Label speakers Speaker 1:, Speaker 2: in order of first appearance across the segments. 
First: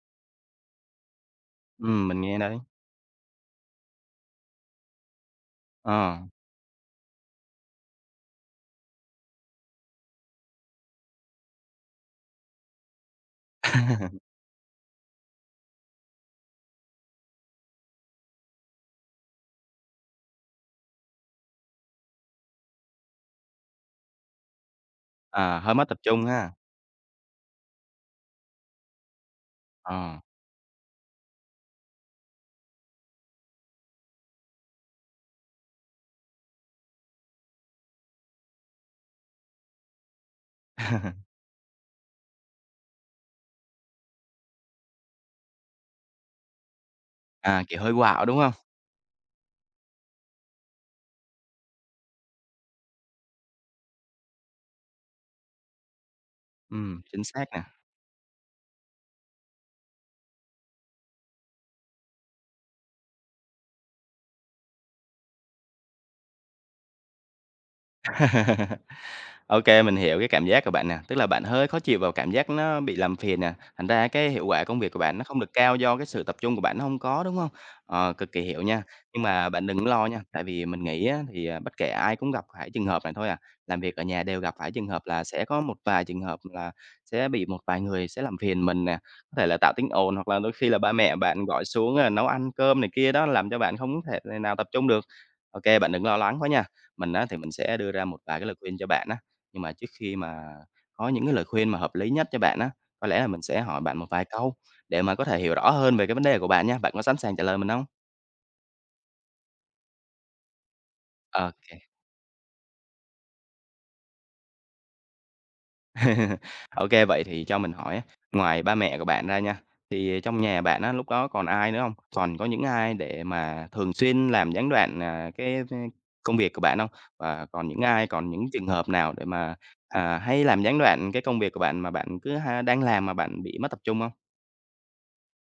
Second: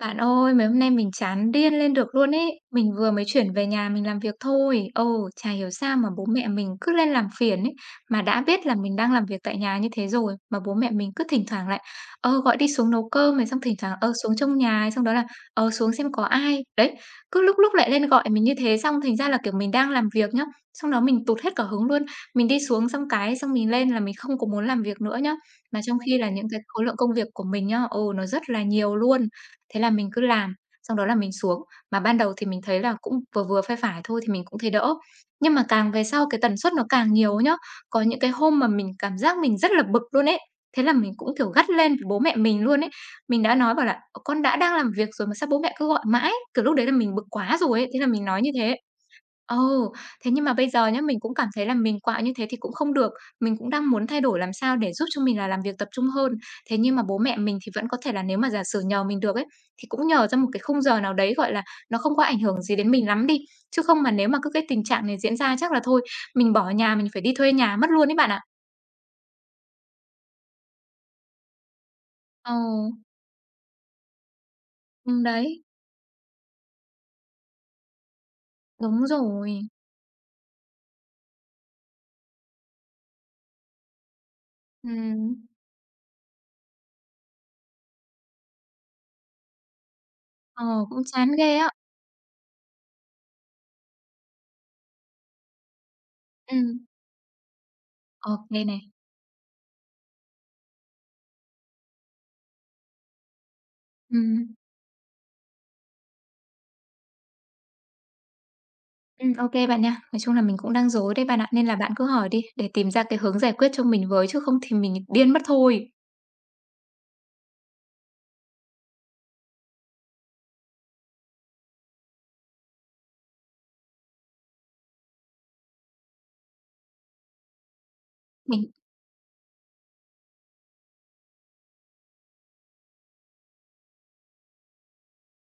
Speaker 1: Bạn ơi, mấy hôm nay mình chán điên lên được
Speaker 2: Mình
Speaker 1: luôn
Speaker 2: nghe đấy.
Speaker 1: ấy. Mình vừa mới chuyển về nhà mình làm việc thôi. Ồ, chả hiểu sao mà
Speaker 2: Ờ.
Speaker 1: bố mẹ mình cứ lên làm phiền ấy. Mà đã biết là mình đang làm việc tại nhà như thế rồi. Mà bố mẹ mình cứ thỉnh thoảng lại, gọi đi xuống nấu cơm này, xong thỉnh thoảng, xuống trong nhà này, xong đó là, xuống xem có ai. Đấy, cứ lúc lúc lại lên gọi mình như thế, xong thành ra là, kiểu, mình đang làm việc nhá. Xong đó mình tụt hết cả hứng luôn. Mình đi xuống xong cái, xong mình lên là mình không có muốn làm việc nữa nhá.
Speaker 2: À, hơi
Speaker 1: Mà
Speaker 2: mất
Speaker 1: trong
Speaker 2: tập
Speaker 1: khi
Speaker 2: trung
Speaker 1: là những
Speaker 2: ha.
Speaker 1: cái khối lượng công việc của mình nhá, ồ, nó rất là nhiều luôn. Thế là mình
Speaker 2: Ờ.
Speaker 1: cứ làm, xong đó là mình xuống. Mà ban đầu thì mình thấy là cũng vừa vừa, phải phải thôi thì mình cũng thấy đỡ. Nhưng mà càng về sau cái tần suất nó càng nhiều ấy nhá, có những cái hôm mà mình cảm giác mình rất là bực luôn ấy. Thế là mình cũng, kiểu, gắt lên với bố mẹ mình luôn ấy. Mình đã nói bảo là "Ờ, Con đã đang làm việc rồi mà sao bố mẹ cứ gọi mãi?" Kiểu, lúc đấy là mình bực quá
Speaker 2: À,
Speaker 1: rồi
Speaker 2: kiểu,
Speaker 1: ấy,
Speaker 2: hơi
Speaker 1: thế là mình
Speaker 2: quạo, đúng
Speaker 1: nói như
Speaker 2: không?
Speaker 1: thế. Ồ, thế nhưng mà bây giờ nhá, mình cũng cảm thấy là mình quạo như thế thì cũng không được. Mình cũng đang muốn thay đổi làm sao để giúp cho mình là làm việc tập trung hơn. Thế nhưng mà bố
Speaker 2: Chính
Speaker 1: mẹ
Speaker 2: xác
Speaker 1: mình
Speaker 2: nè.
Speaker 1: thì vẫn có thể là nếu mà giả sử nhờ mình được ấy, thì cũng nhờ ra một cái khung giờ nào đấy, gọi là, nó không có ảnh hưởng gì đến mình lắm đi. Chứ không mà nếu mà cứ cái tình trạng này diễn ra chắc là thôi, mình bỏ nhà, mình phải đi thuê nhà mất luôn ấy bạn ạ.
Speaker 2: OK, mình hiểu cái cảm giác của bạn nè, tức là bạn hơi khó chịu vào cảm giác
Speaker 1: Ờ,
Speaker 2: nó bị làm phiền nè, thành ra cái hiệu quả công việc của bạn nó không được
Speaker 1: đấy,
Speaker 2: cao do cái sự tập trung của bạn nó không có, đúng không? Ờ, cực kỳ hiểu nha,
Speaker 1: đúng
Speaker 2: nhưng mà
Speaker 1: rồi.
Speaker 2: bạn đừng lo nha, tại vì mình nghĩ á thì, bất kể ai cũng gặp phải trường hợp này thôi à, làm việc ở nhà đều gặp phải trường hợp là
Speaker 1: Ừm,
Speaker 2: sẽ có một vài trường hợp là sẽ bị một vài người sẽ làm phiền mình nè, có thể là tạo tiếng ồn hoặc là đôi
Speaker 1: ờ,
Speaker 2: khi là ba
Speaker 1: cũng
Speaker 2: mẹ
Speaker 1: chán
Speaker 2: bạn
Speaker 1: ghê
Speaker 2: gọi
Speaker 1: á.
Speaker 2: xuống, nấu ăn cơm này kia đó, làm cho bạn không thể nào tập trung được. OK, bạn đừng lo lắng quá
Speaker 1: Ừ.
Speaker 2: nha, mình á thì mình sẽ đưa ra một
Speaker 1: Ok
Speaker 2: vài cái lời
Speaker 1: kê
Speaker 2: khuyên
Speaker 1: này.
Speaker 2: cho bạn á, nhưng mà trước khi mà có những cái lời khuyên mà hợp lý nhất cho bạn á, có lẽ là mình sẽ hỏi bạn một vài
Speaker 1: Ừm.
Speaker 2: câu để mà có thể hiểu rõ hơn về cái vấn đề của bạn nha. Bạn có sẵn sàng trả lời mình không?
Speaker 1: Ô bạn nha. Nói chung là mình cũng đang rối đấy bạn ạ,
Speaker 2: OK
Speaker 1: nên là
Speaker 2: kê.
Speaker 1: bạn cứ hỏi đi để tìm ra cái hướng giải quyết cho mình với, chứ không thì mình điên mất thôi.
Speaker 2: Vậy thì cho mình hỏi á, ngoài ba mẹ của bạn ra nha, thì trong nhà bạn á, lúc đó còn ai nữa không? Còn có những ai để mà thường xuyên làm gián đoạn, công việc của bạn không? Và còn những ai, còn những trường
Speaker 1: Mình
Speaker 2: hợp nào để mà, hay làm gián đoạn cái công việc của bạn mà bạn cứ ha đang làm mà bạn bị mất tập trung không?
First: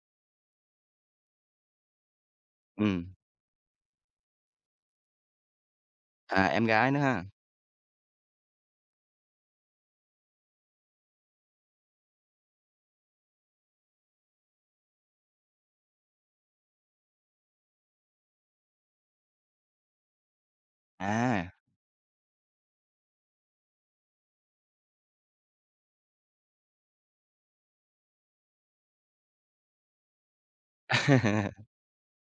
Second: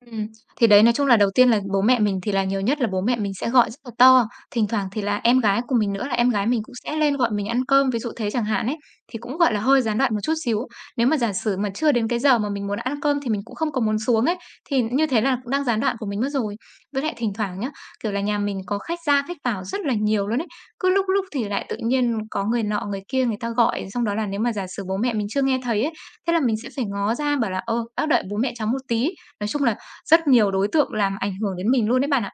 Speaker 1: Ừm, thì đấy, nói chung là đầu tiên là bố mẹ mình thì là nhiều nhất là bố
Speaker 2: Ừm,
Speaker 1: mẹ mình sẽ gọi rất là to, thỉnh thoảng thì là em gái của mình nữa là em gái
Speaker 2: à,
Speaker 1: mình
Speaker 2: em
Speaker 1: cũng
Speaker 2: gái
Speaker 1: sẽ
Speaker 2: nữa
Speaker 1: lên
Speaker 2: ha.
Speaker 1: gọi mình ăn cơm, ví dụ thế chẳng hạn ấy, thì cũng, gọi là, hơi gián đoạn một chút xíu. Nếu mà giả sử mà chưa đến cái giờ mà mình muốn ăn cơm thì mình cũng không có muốn xuống ấy, thì như thế là cũng đang gián đoạn của mình mất rồi. Với lại thỉnh thoảng nhá, kiểu là, nhà mình có khách ra khách vào rất là nhiều luôn ấy, cứ lúc lúc thì
Speaker 2: À,
Speaker 1: lại tự nhiên có người nọ người kia người ta gọi, xong đó là nếu mà giả sử bố mẹ mình chưa nghe thấy ấy, thế là mình sẽ phải ngó ra bảo là "Ơ bác đợi bố mẹ cháu một tí." Nói chung là rất nhiều đối tượng làm ảnh hưởng đến mình luôn đấy bạn ạ.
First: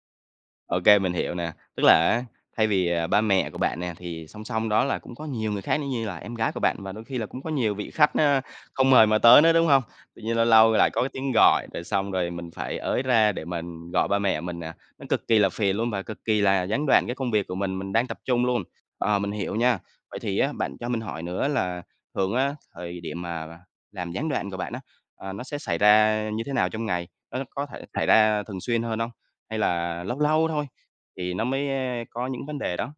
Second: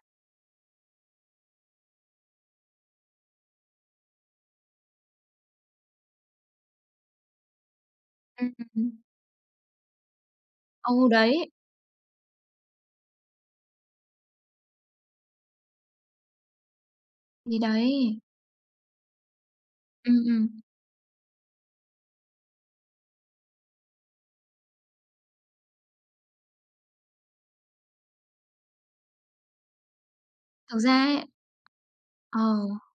Speaker 2: OK mình hiểu nè. Tức là á, thay vì, ba mẹ của bạn nè, thì song song đó là cũng có nhiều người khác nữa như là em gái của bạn và đôi khi là cũng có nhiều vị khách á,
Speaker 1: Ừm,
Speaker 2: không
Speaker 1: ừm.
Speaker 2: mời mà tới nữa, đúng không? Tự nhiên lâu lâu lại có
Speaker 1: Ừ,
Speaker 2: cái tiếng
Speaker 1: đấy,
Speaker 2: gọi, rồi xong rồi mình phải ới ra để mình gọi ba mẹ mình nè, nó cực kỳ là phiền luôn và cực kỳ là gián đoạn cái công việc của
Speaker 1: thì
Speaker 2: mình đang
Speaker 1: đấy.
Speaker 2: tập trung luôn. Ờ, mình hiểu nha. Vậy
Speaker 1: Ừm,
Speaker 2: thì
Speaker 1: ừm.
Speaker 2: á, bạn cho mình hỏi nữa là thường á, thời điểm mà làm gián đoạn của bạn á, nó sẽ xảy ra như thế nào trong ngày? Nó có thể xảy ra thường xuyên hơn không? Hay là lâu lâu thôi
Speaker 1: Thực ra ấy
Speaker 2: thì nó mới, có
Speaker 1: ờ.
Speaker 2: những vấn đề đó,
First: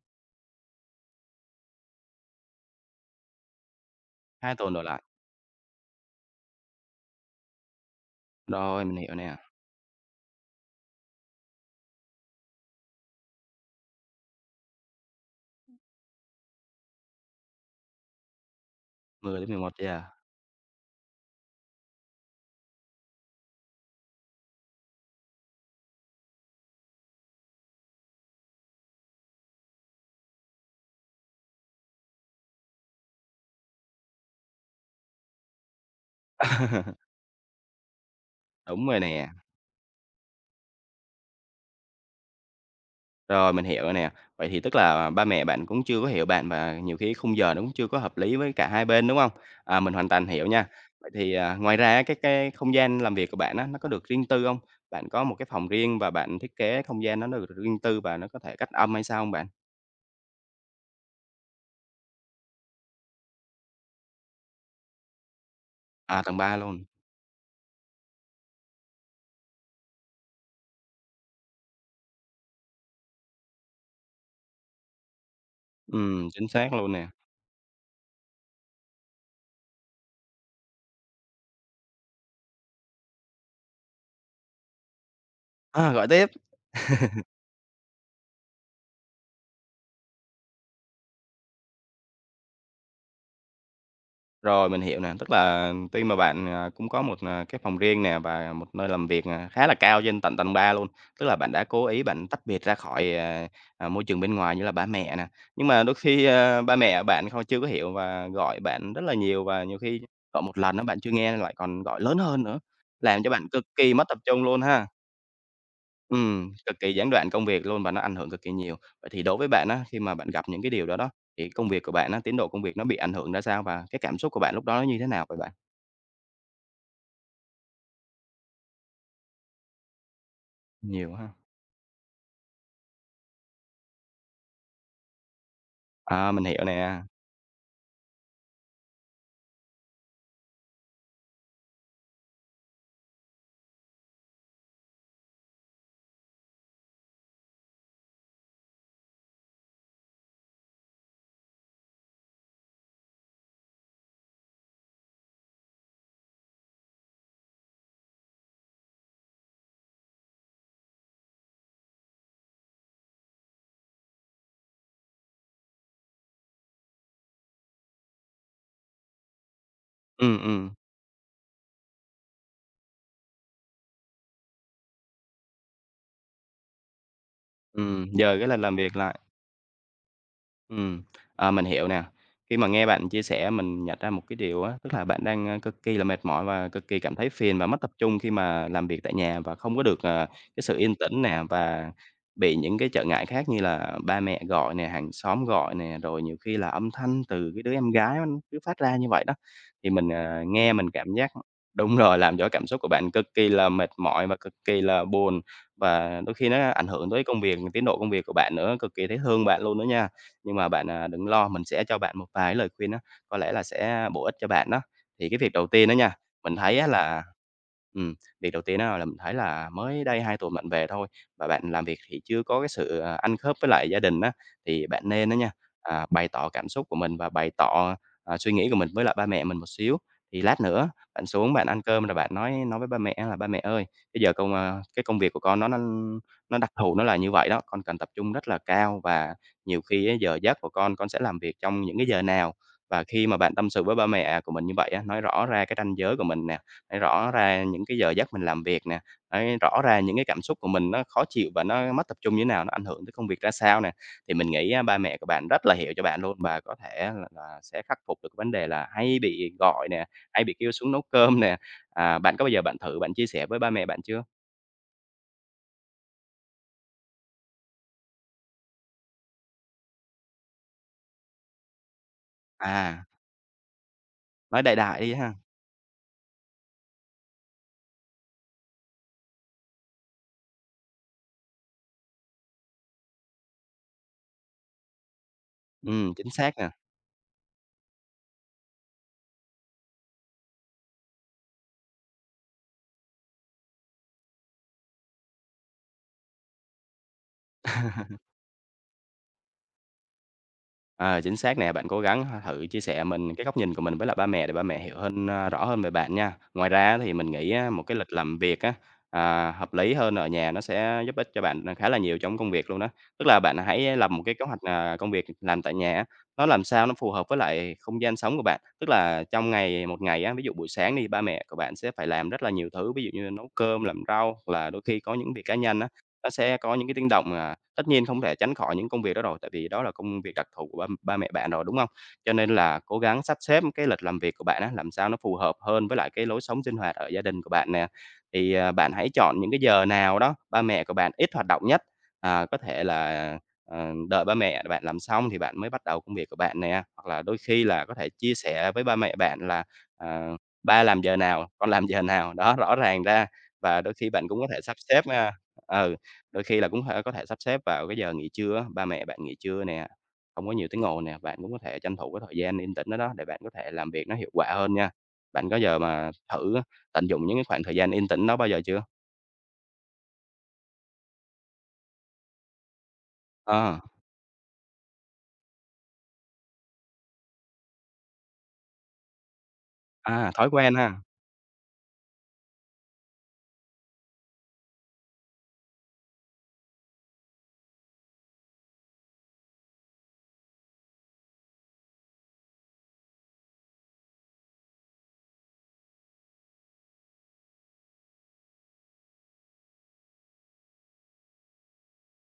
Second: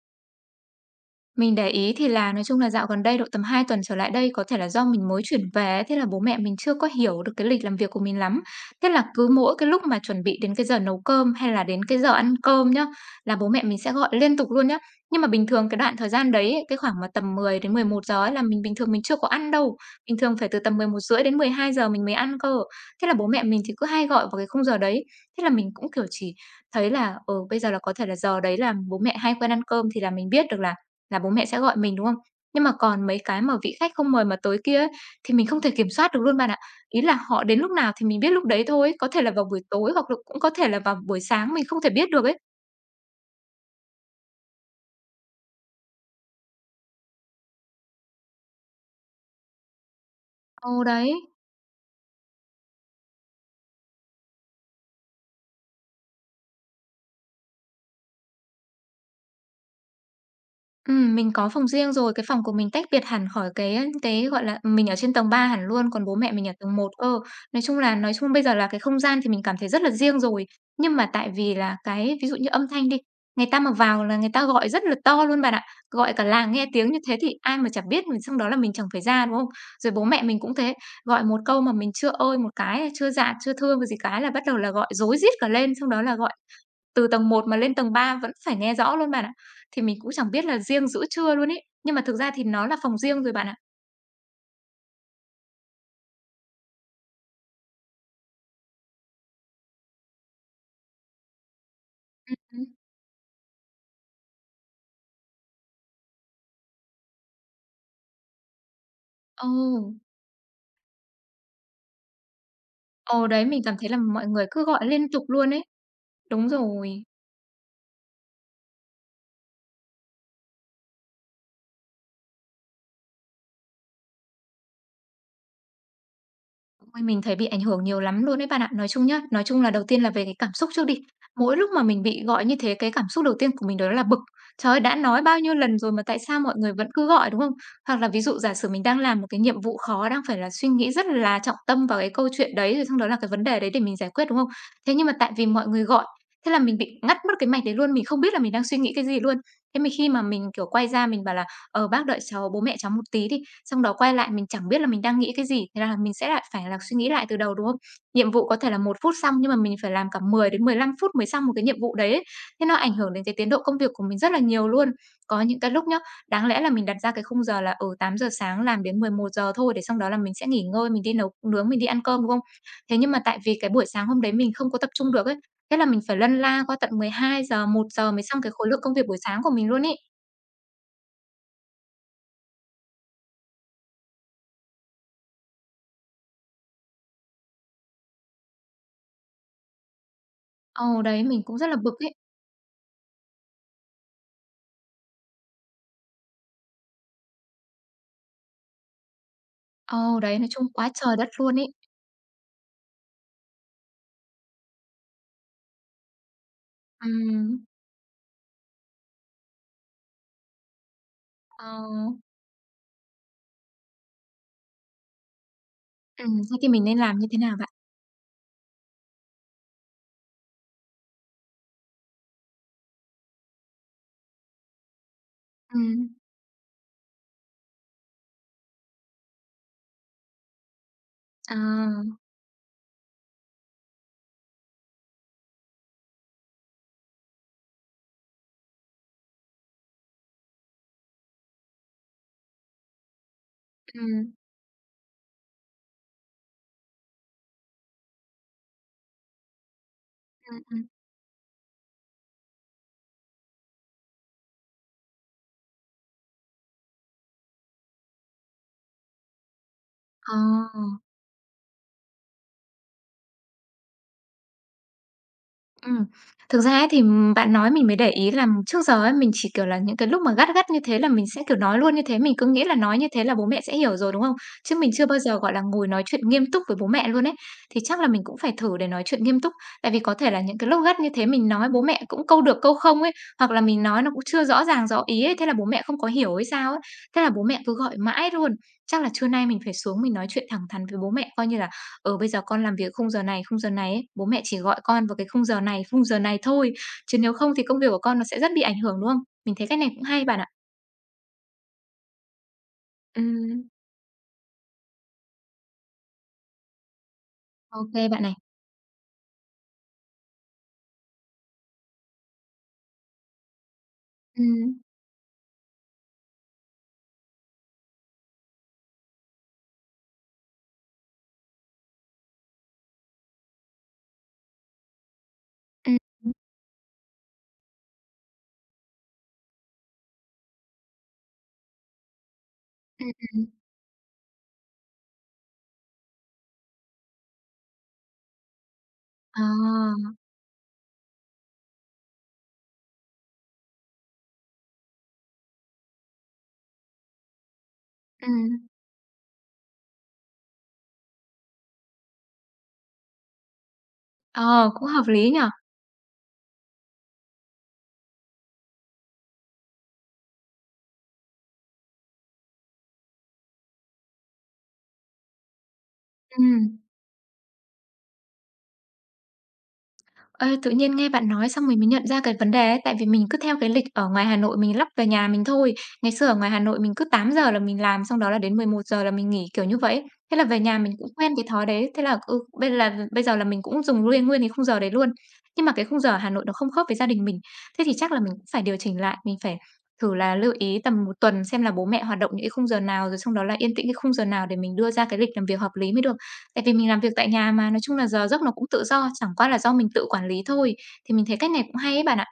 Speaker 1: Mình để ý thì là nói chung là dạo gần đây độ tầm 2 tuần trở lại đây, có
Speaker 2: 2
Speaker 1: thể là
Speaker 2: tuần đổ
Speaker 1: do
Speaker 2: lại.
Speaker 1: mình mới chuyển về ấy, thế là bố mẹ mình chưa có hiểu được cái lịch làm việc của mình lắm.
Speaker 2: Rồi,
Speaker 1: Thế
Speaker 2: mình
Speaker 1: là
Speaker 2: hiểu
Speaker 1: cứ
Speaker 2: nè,
Speaker 1: mỗi cái lúc mà chuẩn bị đến cái giờ nấu cơm hay là đến cái giờ ăn cơm nhá, là bố mẹ mình sẽ gọi liên tục luôn nhá. Nhưng mà bình thường cái đoạn thời gian đấy ấy, cái khoảng mà tầm 10 đến 11 giờ ấy là mình bình thường mình chưa có
Speaker 2: mười đến
Speaker 1: ăn
Speaker 2: mười một
Speaker 1: đâu.
Speaker 2: giờ.
Speaker 1: Bình thường phải từ tầm 11 rưỡi đến 12 giờ mình mới ăn cơ. Thế là bố mẹ mình thì cứ hay gọi vào cái khung giờ đấy. Thế là mình cũng kiểu chỉ thấy là bây giờ là có thể là giờ đấy là bố mẹ hay quen ăn cơm thì là mình biết được là bố mẹ sẽ gọi mình, đúng không? Nhưng mà còn mấy cái mà vị khách không mời mà tới kia ấy, thì mình không thể kiểm soát được luôn bạn ạ. Ý là họ đến lúc nào thì mình biết lúc đấy
Speaker 2: Đúng
Speaker 1: thôi,
Speaker 2: rồi
Speaker 1: có thể
Speaker 2: nè,
Speaker 1: là vào buổi tối hoặc là cũng có thể là vào buổi sáng, mình không thể biết được ấy.
Speaker 2: rồi mình hiểu rồi nè. Vậy thì tức là ba mẹ bạn cũng chưa có hiểu bạn và nhiều khi khung giờ nó cũng chưa có hợp lý với cả hai bên, đúng không? À, mình hoàn toàn hiểu nha.
Speaker 1: Ừ,
Speaker 2: Vậy
Speaker 1: đấy.
Speaker 2: thì, ngoài ra cái không gian làm việc của bạn á, nó có được riêng tư không? Bạn có một cái phòng riêng và bạn thiết kế không gian nó được riêng tư và nó có thể cách âm hay sao không bạn?
Speaker 1: Mình có phòng riêng rồi, cái phòng của mình tách biệt hẳn khỏi cái, gọi là, mình ở trên tầng 3 hẳn luôn, còn bố
Speaker 2: À,
Speaker 1: mẹ
Speaker 2: tầng
Speaker 1: mình ở
Speaker 2: 3
Speaker 1: tầng
Speaker 2: luôn.
Speaker 1: một cơ. Nói chung bây giờ là cái không gian thì mình cảm thấy rất là riêng rồi, nhưng mà tại vì là cái ví dụ như âm thanh đi, người ta mà vào là người ta gọi rất là to luôn bạn ạ, gọi cả
Speaker 2: Chính
Speaker 1: làng nghe
Speaker 2: xác
Speaker 1: tiếng
Speaker 2: luôn
Speaker 1: như
Speaker 2: nè.
Speaker 1: thế thì ai mà chả biết, rồi xong đó là mình chẳng phải ra, đúng không? Rồi bố mẹ mình cũng thế, gọi một câu mà mình chưa "ơi" một cái, chưa "dạ", chưa "thưa" một gì cái là bắt đầu là gọi rối rít cả lên, xong
Speaker 2: À,
Speaker 1: đó
Speaker 2: gọi
Speaker 1: là
Speaker 2: tiếp.
Speaker 1: gọi từ tầng 1 mà lên tầng 3 vẫn phải nghe rõ luôn bạn ạ. Thì mình cũng chẳng biết là riêng giữa trưa luôn ấy, nhưng mà thực ra thì nó là phòng riêng rồi bạn ạ.
Speaker 2: Rồi, mình hiểu nè, tức là tuy mà bạn, cũng có một, cái phòng riêng nè và một nơi làm việc, khá là cao trên tận tầng 3 luôn, tức là bạn đã cố ý bạn tách
Speaker 1: Ừm.
Speaker 2: biệt ra khỏi, môi trường bên ngoài như là ba mẹ nè. Nhưng mà đôi khi, ba mẹ bạn không chưa có hiểu và gọi bạn rất là nhiều và nhiều
Speaker 1: Ừ,
Speaker 2: khi gọi một lần á, bạn chưa nghe lại còn gọi lớn hơn nữa, làm
Speaker 1: ờ,
Speaker 2: cho
Speaker 1: đấy,
Speaker 2: bạn
Speaker 1: mình
Speaker 2: cực
Speaker 1: cảm thấy
Speaker 2: kỳ
Speaker 1: là
Speaker 2: mất tập
Speaker 1: mọi
Speaker 2: trung
Speaker 1: người
Speaker 2: luôn
Speaker 1: cứ gọi
Speaker 2: ha.
Speaker 1: liên tục luôn ấy. Đúng
Speaker 2: Cực kỳ
Speaker 1: rồi.
Speaker 2: gián đoạn công việc luôn và nó ảnh hưởng cực kỳ nhiều. Vậy thì đối với bạn á, khi mà bạn gặp những cái điều đó đó, thì công việc của bạn á, tiến độ công việc nó bị ảnh hưởng ra sao và cái cảm xúc của bạn lúc đó nó như thế nào vậy bạn?
Speaker 1: Ôi, mình thấy bị ảnh hưởng nhiều lắm luôn đấy bạn ạ. Nói chung nhá, nói chung là đầu tiên là về cái cảm xúc trước đi.
Speaker 2: Nhiều ha.
Speaker 1: Mỗi lúc mà mình bị gọi như thế, cái cảm xúc đầu tiên của mình đó là bực. Trời ơi, đã nói bao nhiêu lần rồi mà tại
Speaker 2: À,
Speaker 1: sao
Speaker 2: mình
Speaker 1: mọi
Speaker 2: hiểu
Speaker 1: người vẫn
Speaker 2: nè.
Speaker 1: cứ gọi, đúng không? Hoặc là ví dụ giả sử mình đang làm một cái nhiệm vụ khó, đang phải là suy nghĩ rất là trọng tâm vào cái câu chuyện đấy, rồi xong đó là cái vấn đề đấy để mình giải quyết, đúng không? Thế nhưng mà tại vì mọi người gọi, thế là mình bị ngắt mất cái mạch đấy luôn, mình không biết là mình đang suy nghĩ cái gì luôn. Thế mình khi mà mình, kiểu, quay ra mình bảo là "Ờ, bác đợi cháu bố mẹ cháu một tí đi." Xong đó quay lại mình chẳng biết là mình đang nghĩ cái gì, thế là mình sẽ lại phải là suy nghĩ lại từ đầu, đúng không? Nhiệm vụ có thể là 1 phút xong nhưng mà mình phải làm cả 10 đến 15 phút mới xong một cái nhiệm vụ đấy ấy, thế nó ảnh hưởng đến cái tiến độ công việc của mình rất là nhiều luôn. Có những cái lúc nhá, đáng lẽ là mình đặt ra cái khung giờ là, ở 8 giờ sáng làm đến 11 giờ thôi để xong đó là mình
Speaker 2: Ừm,
Speaker 1: sẽ nghỉ
Speaker 2: ừm,
Speaker 1: ngơi, mình đi nấu nướng, mình đi ăn cơm, đúng không? Thế nhưng mà tại vì cái buổi sáng hôm đấy mình không có tập trung được ấy, thế là mình phải lân la qua tận 12 giờ, một giờ mới
Speaker 2: giờ
Speaker 1: xong
Speaker 2: cái
Speaker 1: cái
Speaker 2: là
Speaker 1: khối
Speaker 2: làm
Speaker 1: lượng công
Speaker 2: việc
Speaker 1: việc buổi
Speaker 2: lại.
Speaker 1: sáng của mình luôn ấy.
Speaker 2: Ừm, mình hiểu nè. Khi mà nghe bạn chia sẻ mình nhận ra một cái điều á, tức là bạn đang, cực kỳ là mệt mỏi và cực kỳ cảm thấy phiền và mất tập trung khi mà làm việc tại nhà và không có được, cái sự yên
Speaker 1: Ờ,
Speaker 2: tĩnh
Speaker 1: đấy, mình
Speaker 2: nè,
Speaker 1: cũng rất là
Speaker 2: và
Speaker 1: bực ấy.
Speaker 2: bị những cái trở ngại khác như là ba mẹ gọi nè, hàng xóm gọi nè, rồi nhiều khi là âm thanh từ cái đứa em gái nó cứ phát ra như vậy đó. Thì mình,
Speaker 1: Ờ, đấy, nói chung
Speaker 2: nghe
Speaker 1: quá
Speaker 2: mình cảm
Speaker 1: trời đất
Speaker 2: giác
Speaker 1: luôn ấy.
Speaker 2: đúng rồi, làm cho cảm xúc của bạn cực kỳ là mệt mỏi và cực kỳ là buồn, và đôi khi nó ảnh hưởng tới công
Speaker 1: Ừm,
Speaker 2: việc, tiến độ công việc của bạn nữa, cực kỳ thấy thương bạn luôn đó nha. Nhưng mà bạn, đừng lo, mình
Speaker 1: ờ,
Speaker 2: sẽ cho bạn một vài lời khuyên á, có lẽ là sẽ bổ ích cho bạn đó. Thì cái việc đầu tiên đó nha, mình
Speaker 1: thế thì
Speaker 2: thấy
Speaker 1: mình
Speaker 2: á
Speaker 1: nên làm
Speaker 2: là
Speaker 1: như thế nào bạn?
Speaker 2: ừm, việc đầu tiên á là mình thấy là mới đây 2 tuần bạn về thôi và bạn làm việc thì chưa có cái sự, ăn khớp với lại gia đình á, thì bạn nên đó nha,
Speaker 1: Ừm,
Speaker 2: bày tỏ cảm xúc của mình và bày tỏ, suy nghĩ của mình với lại ba mẹ mình một xíu. Thì lát nữa bạn xuống bạn ăn cơm rồi
Speaker 1: à,
Speaker 2: bạn nói với ba mẹ là "Ba mẹ ơi, bây giờ công, a cái công việc của con nó đặc thù nó là như vậy đó, con cần tập trung rất là cao và nhiều khi á, giờ giấc của con sẽ làm việc trong những cái giờ nào." Và khi mà bạn tâm sự với ba
Speaker 1: ừm,
Speaker 2: mẹ của mình như vậy á, nói rõ ra cái ranh giới của mình nè, nói rõ ra những cái giờ giấc mình làm việc nè, nói rõ ra những cái cảm xúc
Speaker 1: ừm,
Speaker 2: của
Speaker 1: ừm,
Speaker 2: mình nó khó chịu và nó mất tập trung như thế nào, nó ảnh hưởng tới công việc ra sao nè. Thì mình nghĩ á, ba mẹ của bạn rất là hiểu cho bạn luôn và có thể là sẽ khắc phục được cái vấn đề là hay bị gọi nè,
Speaker 1: ờ.
Speaker 2: hay bị kêu xuống nấu cơm nè. À, bạn có bao giờ bạn thử bạn chia sẻ với ba mẹ bạn chưa?
Speaker 1: Ừm. Thực ra ấy thì, bạn nói mình mới để ý là trước giờ ấy, mình chỉ, kiểu là, những cái lúc mà gắt gắt như thế là mình sẽ, kiểu, nói luôn như thế, mình cứ nghĩ là nói
Speaker 2: À,
Speaker 1: như thế là bố mẹ sẽ hiểu rồi, đúng không?
Speaker 2: nói
Speaker 1: Chứ
Speaker 2: đại
Speaker 1: mình
Speaker 2: đại
Speaker 1: chưa
Speaker 2: đi
Speaker 1: bao
Speaker 2: ha.
Speaker 1: giờ, gọi là, ngồi nói chuyện nghiêm túc với bố mẹ luôn ấy. Thì chắc là mình cũng phải thử để nói chuyện nghiêm túc, tại vì có thể là những cái lúc gắt như thế mình nói bố mẹ cũng câu được câu không ấy, hoặc là mình nói nó cũng chưa rõ ràng rõ ý ấy, thế là bố mẹ không có
Speaker 2: Chính
Speaker 1: hiểu hay
Speaker 2: xác nè.
Speaker 1: sao ấy. Thế là bố mẹ cứ gọi mãi luôn. Chắc là trưa nay mình phải xuống mình nói chuyện thẳng thắn với bố mẹ, coi như là "Ừ, bây giờ con làm việc khung giờ này ấy, bố mẹ chỉ gọi con vào cái khung giờ này thôi, chứ nếu không thì công việc của con nó sẽ rất bị ảnh hưởng", đúng không? Mình thấy cách này cũng hay bạn ạ.
Speaker 2: Ờ, chính xác nè, bạn cố gắng thử chia sẻ mình cái góc
Speaker 1: Ừm,
Speaker 2: nhìn của mình với lại ba mẹ để ba mẹ hiểu hơn a, rõ hơn về bạn nha. Ngoài ra thì mình nghĩ á, một
Speaker 1: ô
Speaker 2: cái lịch
Speaker 1: bạn này.
Speaker 2: làm việc á, hợp lý hơn ở nhà nó sẽ giúp ích cho bạn, khá là nhiều trong công việc luôn đó. Tức là bạn hãy lập một cái kế hoạch,
Speaker 1: Ừm,
Speaker 2: công việc làm tại nhà á, nó làm sao nó phù hợp với lại không gian sống của bạn. Tức là trong ngày một ngày á, ví dụ buổi sáng đi, ba mẹ của bạn sẽ phải làm rất là nhiều thứ, ví dụ như nấu cơm, làm rau, hoặc là đôi khi có những việc cá nhân á,
Speaker 1: ừm,
Speaker 2: nó sẽ có những cái tiếng động, tất nhiên không thể tránh khỏi những công việc đó rồi, tại vì đó là công việc đặc thù của ba ba mẹ bạn rồi, đúng không? Cho nên là cố
Speaker 1: ừm,
Speaker 2: gắng sắp
Speaker 1: ừm.
Speaker 2: xếp cái lịch làm việc của bạn á, làm sao nó phù hợp hơn với lại cái lối sống sinh hoạt ở gia đình của bạn nè. Thì, bạn hãy chọn
Speaker 1: Ờ,
Speaker 2: những cái giờ nào đó ba mẹ của bạn ít hoạt động nhất, có thể là, đợi ba mẹ bạn làm xong thì bạn mới bắt đầu công việc của bạn nè, hoặc là đôi khi là có thể chia
Speaker 1: ừm.
Speaker 2: sẻ với ba mẹ bạn là, à, "Ba làm giờ nào, con làm giờ nào." Đó, rõ ràng ra và đôi khi bạn cũng có thể
Speaker 1: Ờ,
Speaker 2: sắp
Speaker 1: cũng
Speaker 2: xếp,
Speaker 1: hợp lý nhở?
Speaker 2: ừ. Đôi khi là cũng thể có thể sắp xếp vào cái giờ nghỉ trưa á, ba mẹ bạn nghỉ trưa nè, không có nhiều tiếng ồn nè, bạn cũng có thể tranh thủ cái thời gian yên tĩnh đó đó để bạn có thể làm việc nó hiệu quả hơn nha. Bạn có giờ mà thử á,
Speaker 1: Ừm.
Speaker 2: tận dụng những cái khoảng thời gian yên tĩnh đó bao giờ chưa?
Speaker 1: Ê, tự nhiên nghe bạn nói xong mình mới nhận ra cái vấn đề ấy, tại vì mình cứ theo cái
Speaker 2: Ờ,
Speaker 1: lịch ở ngoài Hà Nội mình lắp về nhà mình thôi. Ngày xưa ở ngoài Hà Nội mình cứ 8 giờ là mình làm, xong đó là đến 11 giờ là mình nghỉ, kiểu như vậy.
Speaker 2: à,
Speaker 1: Thế là
Speaker 2: thói
Speaker 1: về
Speaker 2: quen
Speaker 1: nhà mình
Speaker 2: ha.
Speaker 1: cũng quen cái thói đấy, thế là, bây giờ là mình cũng dùng nguyên nguyên cái khung giờ đấy luôn. Nhưng mà cái khung giờ ở Hà Nội nó không khớp với gia đình mình, thế thì chắc là mình cũng phải điều chỉnh lại, mình phải thử là lưu ý tầm một tuần xem là bố mẹ hoạt động những cái khung giờ nào, rồi xong đó là yên tĩnh cái khung giờ nào để mình đưa ra cái lịch làm việc hợp lý mới được. Tại vì mình làm việc tại nhà mà, nói chung là giờ giấc nó cũng tự do, chẳng qua là do mình tự quản lý thôi. Thì mình thấy cách này cũng hay ấy bạn ạ.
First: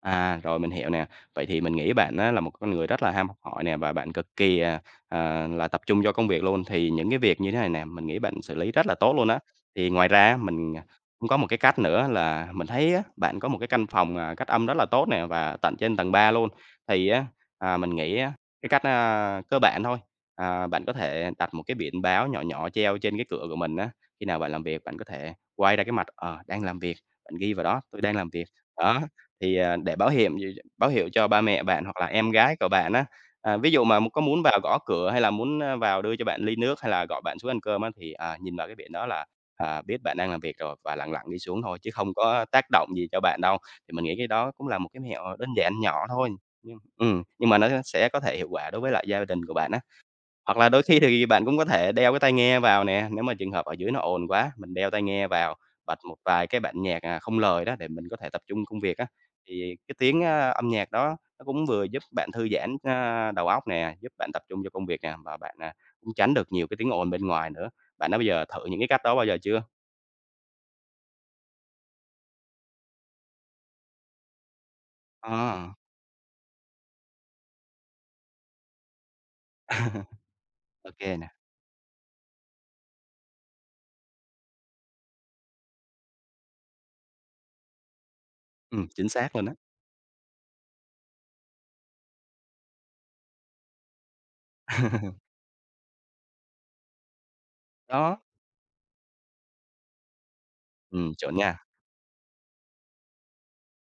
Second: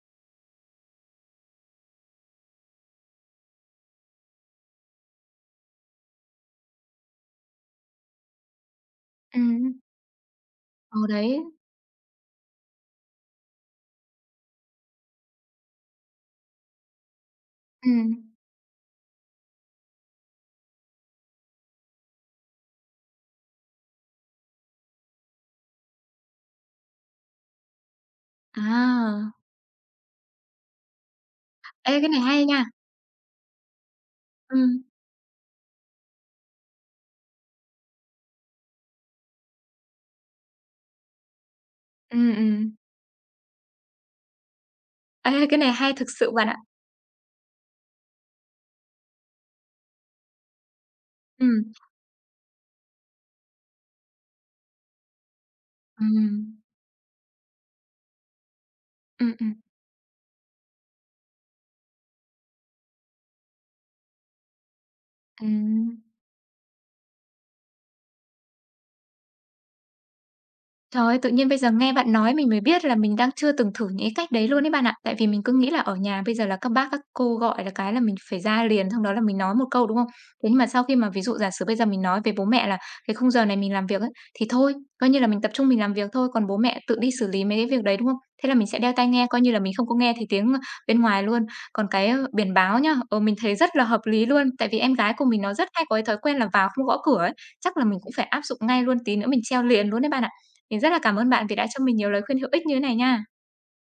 Speaker 2: À, rồi mình hiểu nè. Vậy thì mình nghĩ bạn á là một con người rất là ham học hỏi nè và bạn cực kỳ, là tập trung cho công việc luôn. Thì những cái việc như thế này nè, mình nghĩ bạn xử lý rất là tốt luôn á.
Speaker 1: Ừm,
Speaker 2: Thì ngoài ra mình
Speaker 1: ờ,
Speaker 2: cũng có
Speaker 1: đấy,
Speaker 2: một cái cách nữa là mình thấy á, bạn có một cái căn phòng, cách âm rất là tốt nè và tận trên tầng 3 luôn. Thì á, mình
Speaker 1: ừm.
Speaker 2: nghĩ á, cái cách, cơ bản thôi, bạn có thể đặt một cái biển báo nhỏ nhỏ treo trên cái cửa của mình á. Khi nào bạn làm việc, bạn có thể quay ra cái mặt, đang làm việc, bạn ghi vào đó, "Tôi đang làm việc." Đó.
Speaker 1: À,
Speaker 2: Thì, để báo hiểm gì báo hiệu cho ba mẹ bạn hoặc
Speaker 1: ê,
Speaker 2: là
Speaker 1: cái này
Speaker 2: em
Speaker 1: hay
Speaker 2: gái
Speaker 1: nha.
Speaker 2: của bạn á, ví dụ mà có muốn vào
Speaker 1: Ừm,
Speaker 2: gõ cửa hay là muốn, vào đưa cho bạn ly nước hay là gọi bạn xuống ăn cơm á, thì, nhìn vào cái biển đó là, biết bạn đang làm việc rồi và lặng lặng đi xuống thôi chứ không
Speaker 1: ừm,
Speaker 2: có tác
Speaker 1: ừm.
Speaker 2: động gì cho bạn đâu. Thì mình nghĩ cái đó cũng là một cái mẹo
Speaker 1: Ê,
Speaker 2: đơn
Speaker 1: cái này
Speaker 2: giản
Speaker 1: hay
Speaker 2: nhỏ
Speaker 1: thực sự
Speaker 2: thôi,
Speaker 1: bạn ạ.
Speaker 2: nhưng mà nó sẽ có thể hiệu quả đối với lại gia đình của bạn á. Hoặc là đôi khi thì bạn cũng có
Speaker 1: Ừm,
Speaker 2: thể đeo cái tai nghe vào nè, nếu mà trường hợp ở dưới nó ồn quá, mình đeo tai nghe vào, bật một
Speaker 1: ừm,
Speaker 2: vài cái bản nhạc, không lời đó để mình có thể tập trung công việc á.
Speaker 1: ừm, ừm,
Speaker 2: Thì cái tiếng, âm nhạc đó nó cũng vừa giúp bạn thư giãn, đầu óc nè, giúp bạn tập trung cho công việc nè, và bạn,
Speaker 1: ừm.
Speaker 2: cũng tránh được nhiều cái tiếng ồn bên ngoài nữa. Bạn đã bao giờ thử những cái cách đó bao giờ chưa?
Speaker 1: Trời ơi, tự nhiên bây giờ nghe bạn nói mình mới biết là mình đang chưa từng thử những cái cách đấy luôn đấy bạn ạ. Tại vì mình cứ
Speaker 2: Ờ.
Speaker 1: nghĩ là ở nhà bây giờ là các bác các cô gọi là cái là mình phải ra liền, xong đó là mình nói một câu, đúng không?
Speaker 2: Ô
Speaker 1: Thế nhưng mà sau khi mà ví
Speaker 2: nè.
Speaker 1: dụ giả sử bây giờ mình nói với bố mẹ là cái khung giờ này mình làm việc ấy, thì thôi, coi như là mình tập trung mình làm việc thôi, còn bố mẹ tự đi xử lý mấy cái việc đấy, đúng không? Thế là mình sẽ đeo tai
Speaker 2: Chính
Speaker 1: nghe,
Speaker 2: xác
Speaker 1: coi
Speaker 2: luôn
Speaker 1: như
Speaker 2: đó.
Speaker 1: là mình không có nghe thấy tiếng bên ngoài luôn. Còn cái biển báo nhá, mình thấy rất là hợp lý luôn. Tại vì em gái của mình nó rất hay có cái thói quen là vào không gõ cửa ấy. Chắc là mình cũng
Speaker 2: Đó,
Speaker 1: phải áp dụng ngay luôn tí nữa mình treo liền luôn đấy bạn ạ. Mình rất là cảm ơn
Speaker 2: chuẩn
Speaker 1: bạn vì
Speaker 2: nha.
Speaker 1: đã cho mình nhiều lời khuyên hữu ích như thế này nha.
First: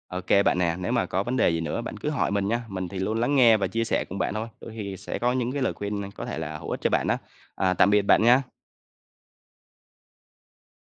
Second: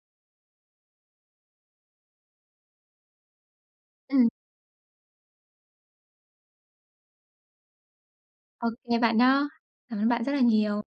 Speaker 2: OK bạn nè, nếu mà có vấn đề gì nữa bạn cứ hỏi mình nha, mình thì luôn lắng nghe và chia sẻ cùng
Speaker 1: Ừm.
Speaker 2: bạn thôi, đôi khi sẽ có những cái lời khuyên có thể là hữu ích cho bạn đó. À, tạm biệt bạn nha.
Speaker 1: Ô bạn nhá. Cảm ơn bạn rất là nhiều.